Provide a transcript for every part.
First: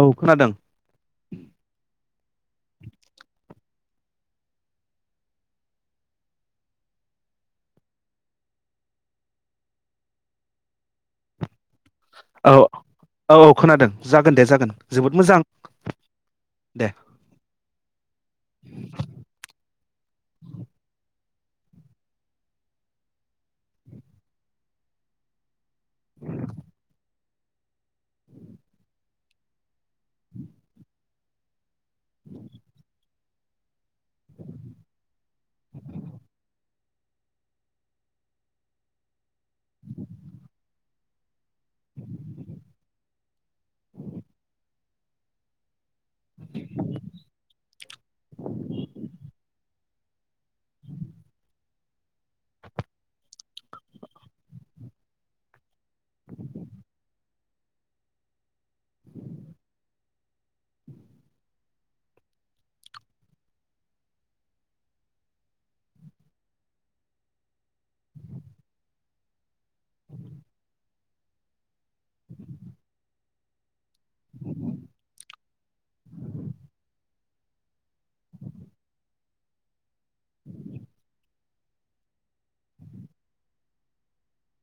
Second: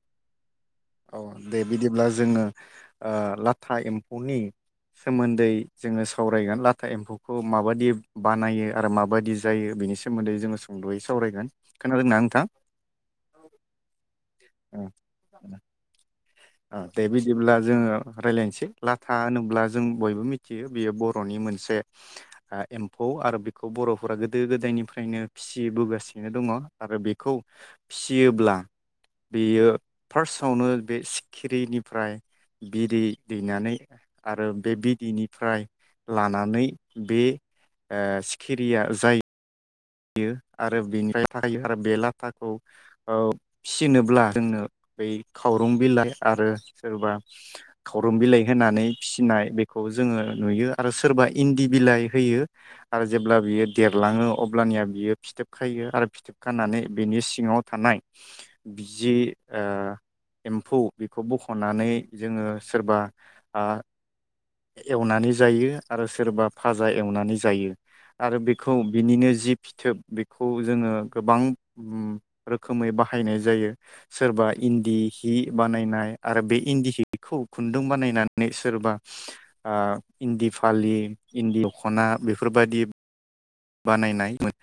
औ खोनादों। औ दे बिदिब्ला जोङो लाथा एम्फौनि सोमोन्दै जोङो सावरायगोन लाथा एम्फौखौ माबायदि बानायो आरो माबायदि जायो बेनि सोमोन्दै जोङो सुंद'यै सावरायगोन। खोनादोंना नोंथां? औ औ औ खोनादों जागोन दे जागोन ओ जोबोद मोजां। दे बिदिब्ला जोङो रायज्लायनोसै लाथा होनोब्ला जों बयबो मिथियो बेयो बर' मोनसे एम्फौ आरो बेखौ बर'फोरा गोदो गोदायनिफ्रायनो फिसि बोगासिनो दङ आरो बे खौ फिसियोब्ला बेयो फार्स्टआवनो बे खिरैनि ओमफ्राय बिदै दैनानै आरो बे बिदैनिफ्राय लानानै बे सिखिरिया जाय यो आरो बेनिफ्राय थाखायो आरो बे लाथाखौ फिसिनोब्ला जोंनो बै खावरं बिलाइ आरो सोरबा खारुम बिलाइ होनानै फिसिनाय बे खौ जोङो नुयो आरो सोरबा इन्दि बिलाइ होयो आरो जेब्ला बियो देरलाङो अ ब्लानिया बियो फिथोबखायो आरो फिथोबखानानै बिनि सिङाव थानाय जि एम्फौ बेखौ बख'नानै जोङो सोरबा एवनानै जायो आरो सोरबा फाजा एवनानै जायो आरो बेखौ बिनिनो जि फिथोब बेखौ जोङो गोबां रोखोमै बाहायनाय जायो सोरबा इन्दि हि बानायनाय आरो बे इन्दि हिखौ खुन्दुं बानायनानै सोरबा ओ इन्दि फालि इन्दि दख'ना बेफोरबायदि बानायनायमोन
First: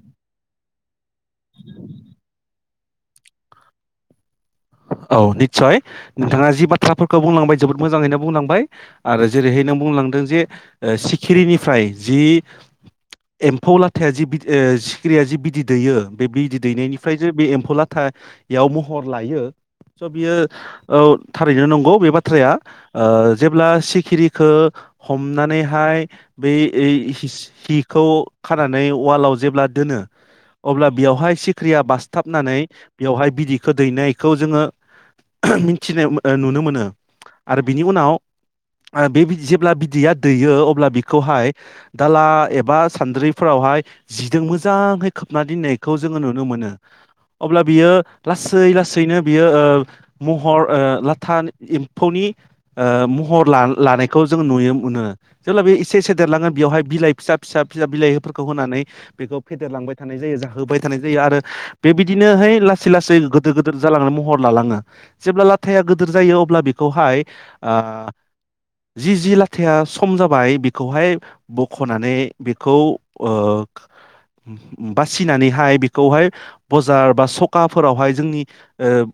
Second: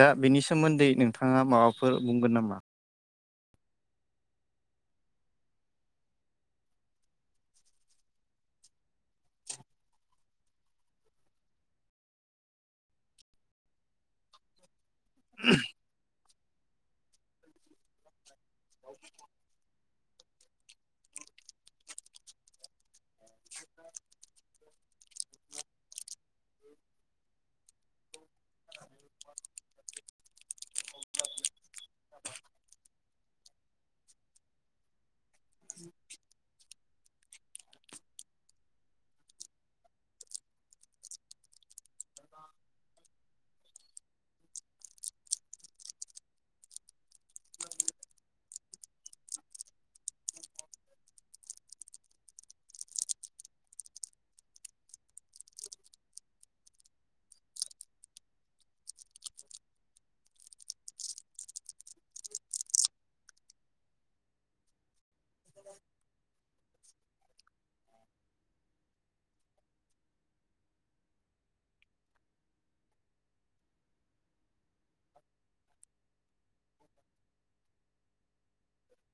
दा बेनि सोमोन्दै नोंथाङा माबाफोर बुंगोन नामा? औ निस्सय नोंथाङा जि बाथ्राफोरखौ बुंलांबाय जोबोद मोजाङैनो बुंलांबाय आरो जेरैहाय नों बुंलांदों जे सिखिरिनिफ्राय जि एम्फौ लाथाया जि सिखिरिया जि बिदै दैयो बे बिदै दैनायनिफ्राय जो बे एम्फौ लाथा याव महर लायो स' बियो औ थारैनो नंगौ बे बाथ्राया ओ जेब्ला सिखिरिखौ हमनानैहाय बै हिखौ खाना नै वालाव जेब्ला दोनो अब्ला बेवहाय सिख्रिया बासथाबनानै बेवहाय बिदैखौ दैनायखौ जोङो मिथिनाय नुनो मोनो आरो बिनि उनाव बे जेब्ला बिदैया दैयो अब्ला बिखौहाय दाला एबा सान्द्रिफोरावहाय जिजों मोजाङै खोबना दोननायखौ जोङो नुनो मोनो अब्ला बियो लासै लासैनो बियो ओ महर ओ लाथा एम्फौनि महर लानायखौ ओ जों नुनो मोनो जेब्ला बेयो इसे इसे देरलाङो बेयावहाय बिलाइ फिसा फिसा फिसा बिलाइफोरखौ होनानै बेखौ फेदेरलांबाय थानाय जायो जाहोबाय थानाय जायो आरो बेबायदिनोहाय लासै लासै गोदोर गिदोर जालाङो महर लालाङो जेब्ला लाथाया गोदोर जायो अब्ला बेखौहाय ओ जि जि लाथाया सम जाबाय बेखौहाय बख'नानै बेखौ ओ बासिनानैहाय बेखौहाय बजार बा सखाफोरावहाय जोंनि ओ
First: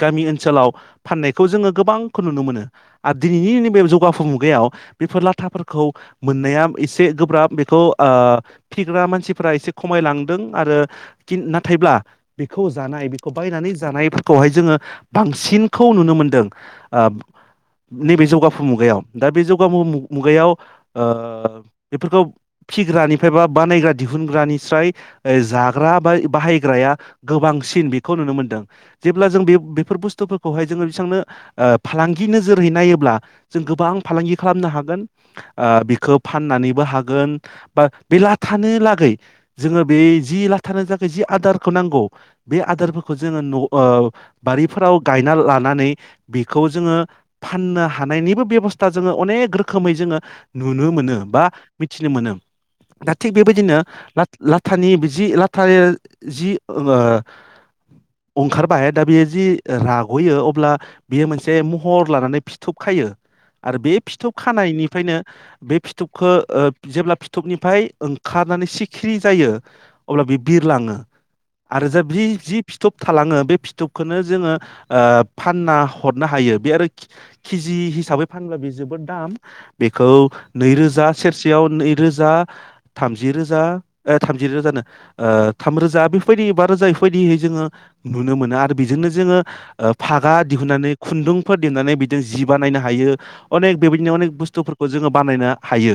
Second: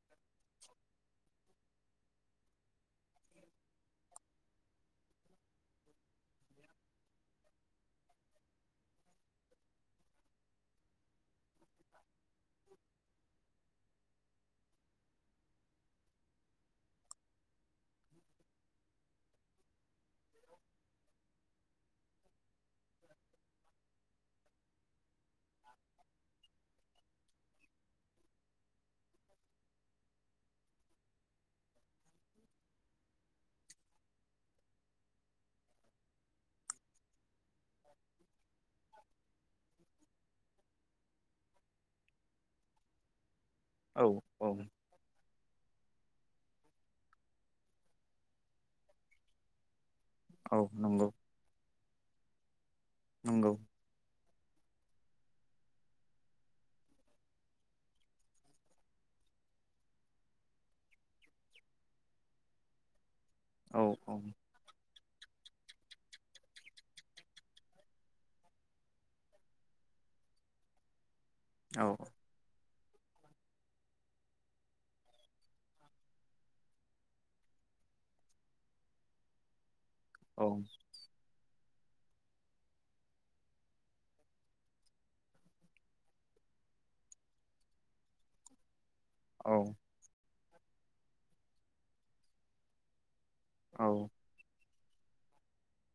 गामि ओनसोलाव फाननायखौ जोङो गोबांखौ नुनो मोनो आरो दिनैनि नैबे जौगाफु मुगायाव बेफोर लाथाफोरखौ मोननाया एसे गोब्राब बेखौ ओ फिग्रा मानसिफोरा एसे खमायलांदों आरो किन ना थायब्ला बेखौ जानाय बेखौ बायनानै फोरखौहाय जोङो बांसिनखौ नुनो मोनदों आ नैबे जौगाफु मुगायाव दा बे जौगाफु मु मुगायाव ओ बेफोरखौ फिग्रानिफ्राय बा बानायग्रा दिहुनग्रानिस्राय जाग्रा बाय-बाहायग्राया गोबांसिन बेखौ नुनो मोनदों जेब्ला जों बे बेफोर बुस्थुफोरखौहाय जोङो बेसोंनो ओ फालांगि नोजोरै नायोब्ला जों गोबां फालांगि खालामनो हागोन आ बेखो फाननानैबो हागोन बा बेलाथानो लागै जोङो बे जि लाथानो थाखाय जि आदारखौ नां गौ बे आदारफोरखौ जोङो न' औ ओं औ बारिफोराव गायना लानानै बेखौ जोङो फाननो हानायनिबो बेबस्था जोङो अनेक रोखोमै जोङो औ नुनो नंगौ मोनो बा मिथिनो मोनो दा थिग नंगौ बेबायदिनो ला लाथानि बिजि लाथायो जि ओमो अंखारबाय दा बेयो जि राग'यो अब्ला बियो मोनसे महर लानानै फिथोब खायो आरो औ बे औ फिथोब खानायनिफ्रायनो बे फिथुबखो ओ जेब्ला फिथुबनिफ्राय ओंखारनानै सिखिरि जायो अब्ला बे बिरलाङो औ आरो जाब जि जिब थालाङो बे फिथुबखोनो जोङो ओ फानना हरनो हायो बे आरो खि-खिजि हिसाबै फानब्ला बे जोबोद दाम बेखौ औ नैरोजा सेरसेयाव नैरोजा थामजि रोजा ओ थामजि रोजानो ओ थामरोजा बेफोरबायदि बा रोजा बेफोरबायदियै जोङो नुनो मोनो आरो बेजोंनो जोङो औ ओ फागा दिहुननानै खुन्दुंफोर देनानै बिजों जि बानायनो हायो अनेक औ बेबायदिनो अनेक बुस्थुफोर खौ जोङो बानायनो हायो।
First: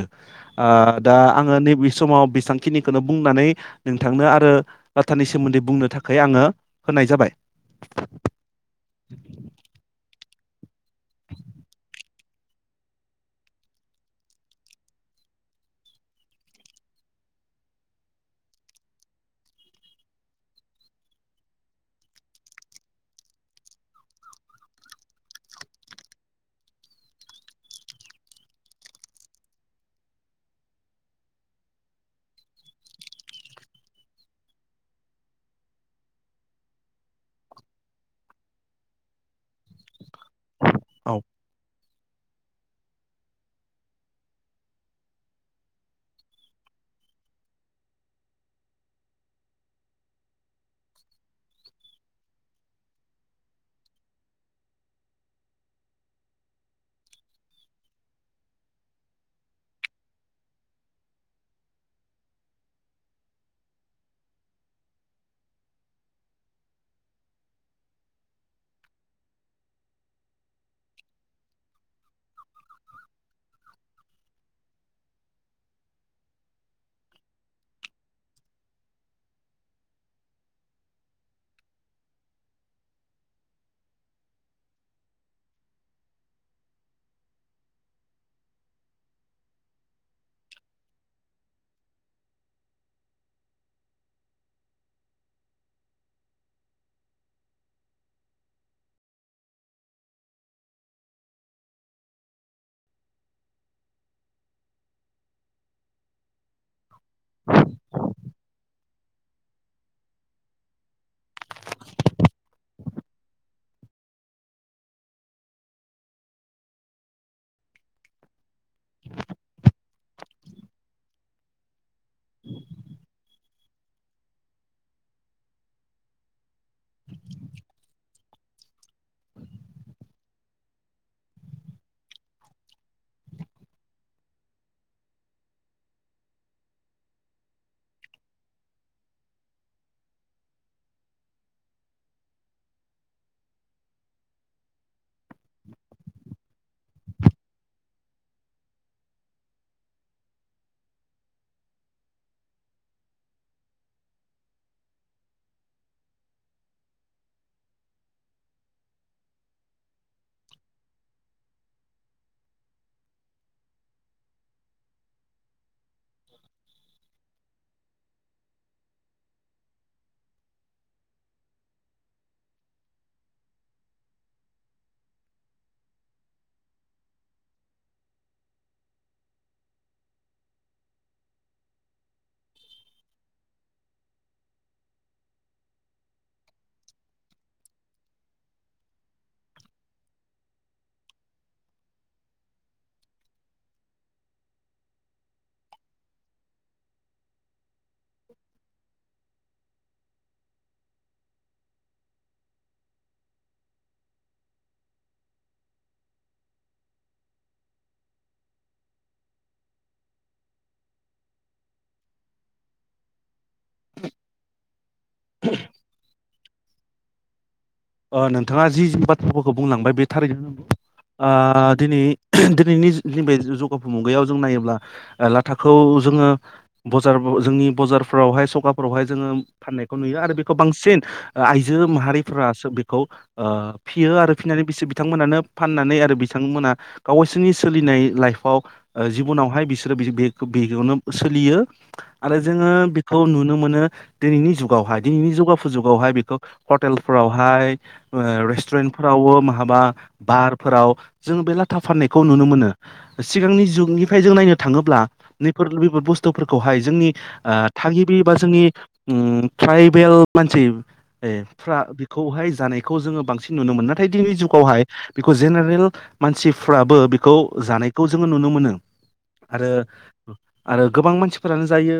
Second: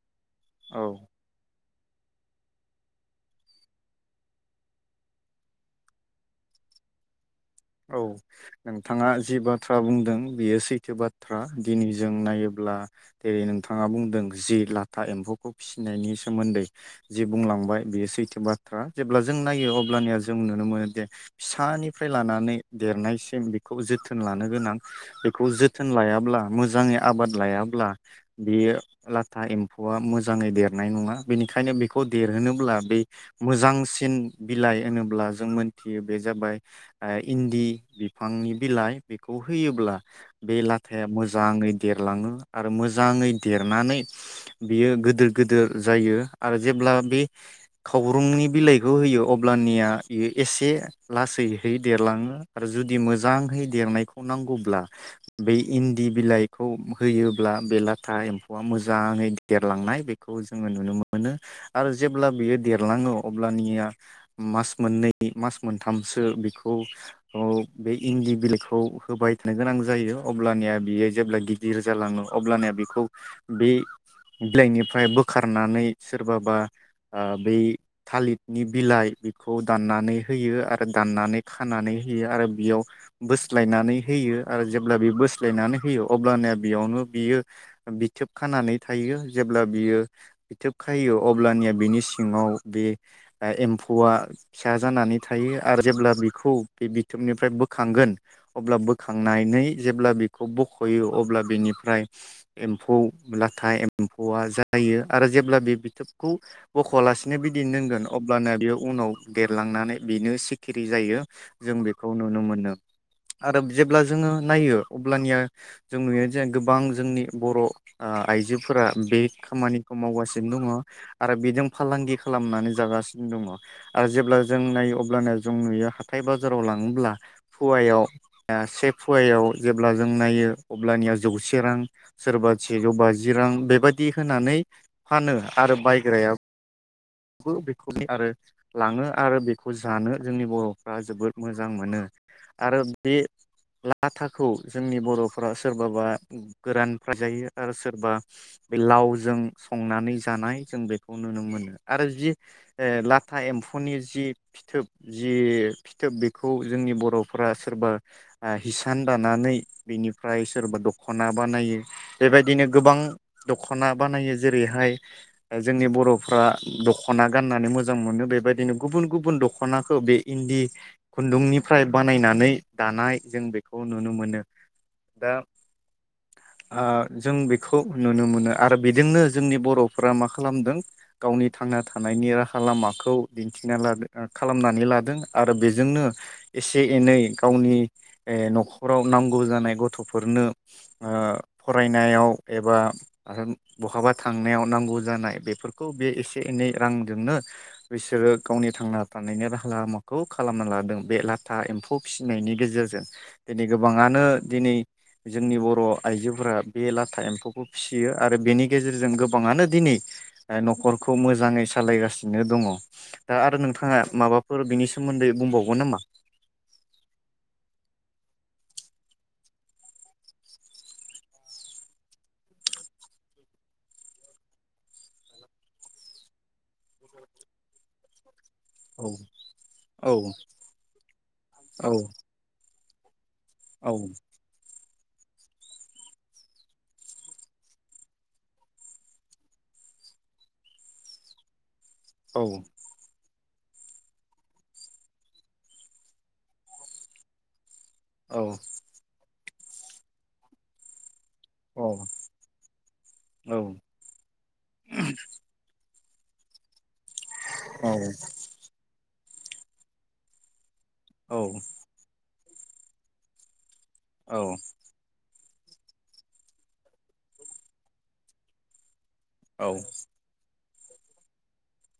औ ओ दा आङो नैबे समाव बेसांखिनिखोनो बुंनानै नोंथांनो आरो लाथानि सोमोन्दै बुंनो थाखाय आङो होनाय जाबाय। औ नोंथाङा जि बाथ्रा बुंदों बेयो सैथो बाथ्रा दिनै जों नायोब्ला जेरै नोंथाङा बुंदों जि लाथा एम्फौखौ फिसिनायनि सोमोन्दै जि बुंलांबाय बियो सैथो बाथ्रा जेब्ला जों नायो अब्लानिया जों नुनो मोनोदिे फिसानिफ्राय लानानै देरनायसिम बेखौ जोथोन लानो गोनां बेखौ जोथोन लायाब्ला मोजाङै आबाद लायाब्ला बेयो लाथा एम्फौआ मोजाङै देरनाय नङा बेनिखायनो बेखौ देरहोनोब्ला बे मोजांसिन बिलाइ होनोब्ला जों मोनथियो बे जाबाय ओ इन्दि बिफांनि बिलाइ बेखौ होयोब्ला बे लाथाया औ मोजाङै देरलाङो आरो मोजाङै देरनानै बियो गोदोर गोदोर जायो आरो जेब्ला बे खावरुंनि बिलाइखौ होयो अब्लानिया बेयो एसे लासैहै देरलाङो आरो जुदि मोजाङै देरनायखौ नांगौब्ला बे इन्दि बिलाइखौ होयोब्ला बे लाथा एम्फौआ मोजाङै देरलांनाय बेखौ जोङो नुनो मोनो आरो जेब्ला बेयो देरलाङो अब्लानिया मास मोननै मास मोनथामसो बे- खौ औ बे इन्दि बिलाइखौ होबाय थानो गोनां जायो अब्लानिया बेयो जेब्ला गिदिर जालाङो अब्लानिया बेखौ बे बिलाइनिफ्राय बो- खारनानै सोरबाबा आ बै थालिरनि बिलाइ बेखौ दाननानै होयो आरो दाननानै खानानै होयो आरो बियाव बोस्लायनानै होयो आरो जेब्ला बि बोस्लायनानै होयो अब्लानिया बेयावनो बियो बिथोब खानानै थायो जेब्ला बियो बिथोब खायो अब्लानिया बिनि सिङाव बे एम्फौआ फिसा जानानै थायो आरो जेब्ला बि- खौ बे बिथोबनिफ्राय बोखांगोन अब्ला बोखांनानै जेब्ला बेखौ बख'यो अब्ला बेनिफ्राय एम्फौ लाथा एम्फौआ जायो आरो जेब्ला बे बिथोबखौ बख'आलासिनो बिदैयैनो दोनगोन अब्लाना बेयाव उनाव देरलांनानै बिनो सिखिरि जायो। जों बेखौ नुनो मोनो आरो जेब्ला जोङो नायो अब्लानिया जों नुयो जे गोबां जोंनि बर' आ-आइजोफोरा बे खामानिखौ मावगासिनो दङ। आरो बेजों फालांगि खालामनानै जागासिनो दङ आरो जेब्ला जों नायो अब्लाना जों नुयो हा- [unintelligible] बाजाराव लाङोब्ला फयायाव से फयायाव जेब्ला जों नायो अब्लानिया जौसे रां सोरबा सेजौ बाजि रां बेबायदि होनानै फानो आरो बायग्रायाबो बेखौ आरो लाङो आरो बेखौ जानो जोंनि बर' फ्रा जोबोद मोजां मोनो आरो बे लाथाखौ जोंनि बर'फोरा सोरबाबा गोरानफ्राय जायो आरो सोरबा बे लावजों संनानै जानाय जों बेखौ नुनो मोनो आरो जि लाथा एम्फौनि जि फिथोब जि फिथोब बेखौ जोंनि बर'फ्रा सोरबा हिसान दानानै बिनिफ्राय सोरबा दख'ना बानायो बेबायदिनो गोबां दख'ना बानायो जेरैहाय जोंनि बर'फ्रा दख'ना गाननानै मोजां मोनो बेबायदिनो गुबुन गुबुन दख'नाखौ बे इन्दि खुन्दुंनिफ्राय बानायनानै दानाय जों बेखौ नुनो मोनो दा जों बेखौ नुनो मोनो आरो बेजोंनो जोंनि बर'फोरा मा खालामदों गावनि थांना थानायनि राहा लामाखौ दिन्थिना लादों खालामनानै लादों। आरो बेजोंनो एसे एनै गावनि न'खराव नांगौ जानाय गथ'फोरनो फरायनायाव एबा बहाबा थांनायाव नांगौ जानाय बेफोरखौ बे एसे एनै रांजोंनो बिसोरो गावनि थांना थानायनि राहा लामाखौ खौ खालामना लादों बे लाथा एम्फौ फिसिनायनि गेजेरजों दिनै गोबाङानो दिनै जोंनि बर' आइजोफोरा बे लाथा एम्फौखौ फिसियो आरो बेनि गेजेरजों गोबाङानो दिनै न'खरखौ मोजाङै सालायगासिनो दङ दा आरो नोंथाङा माबाफोर बिनि सोमोन्दै सोमोन्दै बुंबावगोन नामा? नोंथाङा जि बाथ्राफोरखौ बुंलांबाय बे थारैनो नंगौ दिनै दिनैनि नैबे जौगाफु मुगायाव जों नायोब्ला लाथाखौ जोङो बजार जोंनि बजारफ्रावहाय औ फोरावहाय जोङो फाननायखौ औ नुयो आरो बेखौ बांसिन आइजो औ माहारिफोरा बेखौ औ फियो आरो फिनानै बेस बिथांमोनानो फाननानै आरो बिथांमोना गावसोरनि सोलिनाय लाइफआव जिबनावहाय बिसोरो बेयावनो सोलियो। आरो औ जोङो बेखौ नुनो मोनो। मोनो दिनैनि जुगावहाय दिनैनि जौगाफु जुगावहाय बेखौ हटेलफोराव हाय औ रेस्टुरेन्टफोरावबो हाबा बाहारफोराव जों बे लाथा औ फाननायखौ नुनो मोनो औ सिगांनि जुगनिफ्राय जों नायनो थाङोब्ला नैफोर बुसथु थुफोरखौहाय जोंनि ओ औ थागिबि बा जोंनि उम ट्राइबेल मानसि। [unintelligible] हाय जानायखौ जोङो बांसिन नुनो मोनो। नाथाय दिनैनि औ जुगावहाय खौ जेनेरेल मानसि फ्राबो बेखौ जानायखौ। जोङो नुनो मोनो। आरो आरो गोबां मानसिफोरानो जायो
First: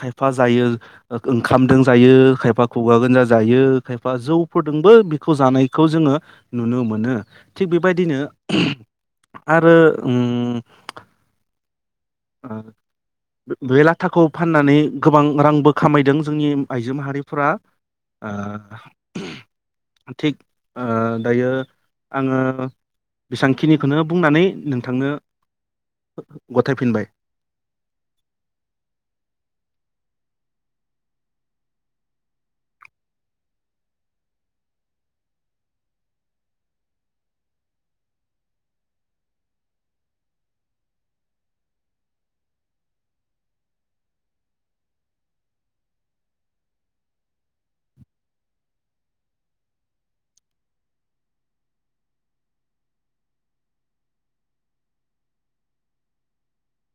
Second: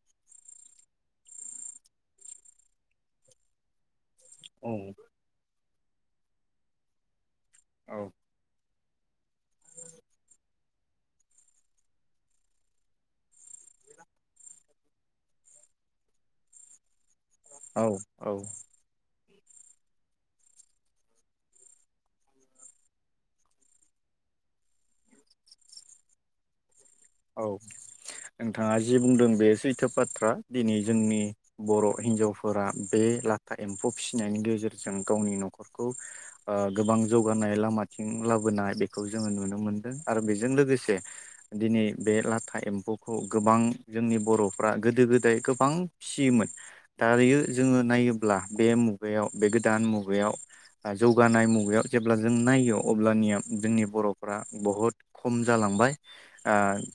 खायफा जायो ओंखामजों जायो खायफा खुगा गोजा जायो खायफा फोरजोंबो बिखौ जानाय। खौ जोङो नुनो मोनो। थिग औ बेबायदिनो। आरो ओम। बे लाथाखौ फाननानै गोबां रांबो खामायदों जोंनि आइजो माहारि फोरा औ ओ थिग ओ दायो आङो बेसांखिनिखौनो बुंनानै नोंथांनो गथायफिनबाय। औ नोंथाङा जि बुंदों बे सैथो बाथ्रा दिनै जोंनि बर' हिन्जावफोरा बे लाथा एम्फौ फिसिनायनि गेजेरजों गावनि न'खरखौ ओ गोबां जौगानाय लामाथिं लाबोनाय बेखौ जोङो नुनो मोनदों आरो बेजों लोगोसे दिनै बे लाथा एम्फौखौ गोबां जोंनि बर'फ्रा गोदो गोदाय गोबां फिसियोमोन दायो जोङो नायोब्ला बे मुगायाव बे गोदान मुगायाव जौगानाय मुगायाव जेब्ला जों नायो अब्लानिया जोंनि बर'फ्रा बहुद खम जालांबाय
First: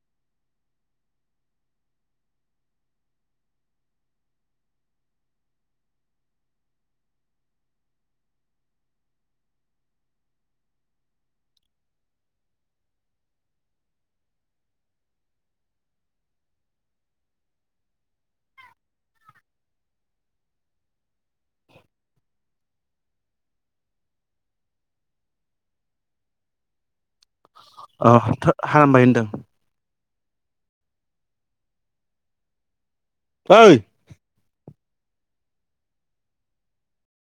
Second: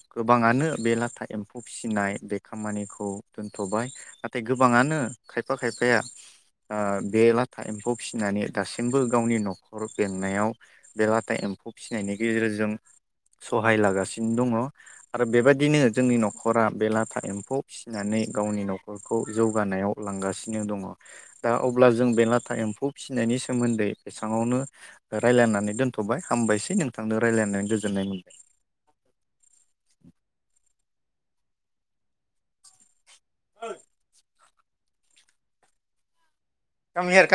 ओ गोबाङानो बे लाथा एम्फौ फिसिनाय बे खामानिखौ दोनथ'बाय नाथाय गोबाङानो खायफा खायफाया ओ बे लाथा एम्फौ फिसिनानै दासिमबो गावनि न'खर बेंनायाव बे लाथा एम्फौ फिसिनायनि गेजेरजों सहाय लागासिनो दङ'। आरो बेबायदिनो जोंनि न'खरा बे लाथा एम्फौ फिसिनानै गावनि न'खरखौ जौगानायाव लांगासिनो दङ दा अब्ला जों बे लाथा एम्फौ फिसिनायनि सोमोन्दै बेसेबांवनो रायलायनानै दोन्थ'बाय हामबायसै नों [unintelligible] हामबाय होनदो। ऐ। [unintelligible]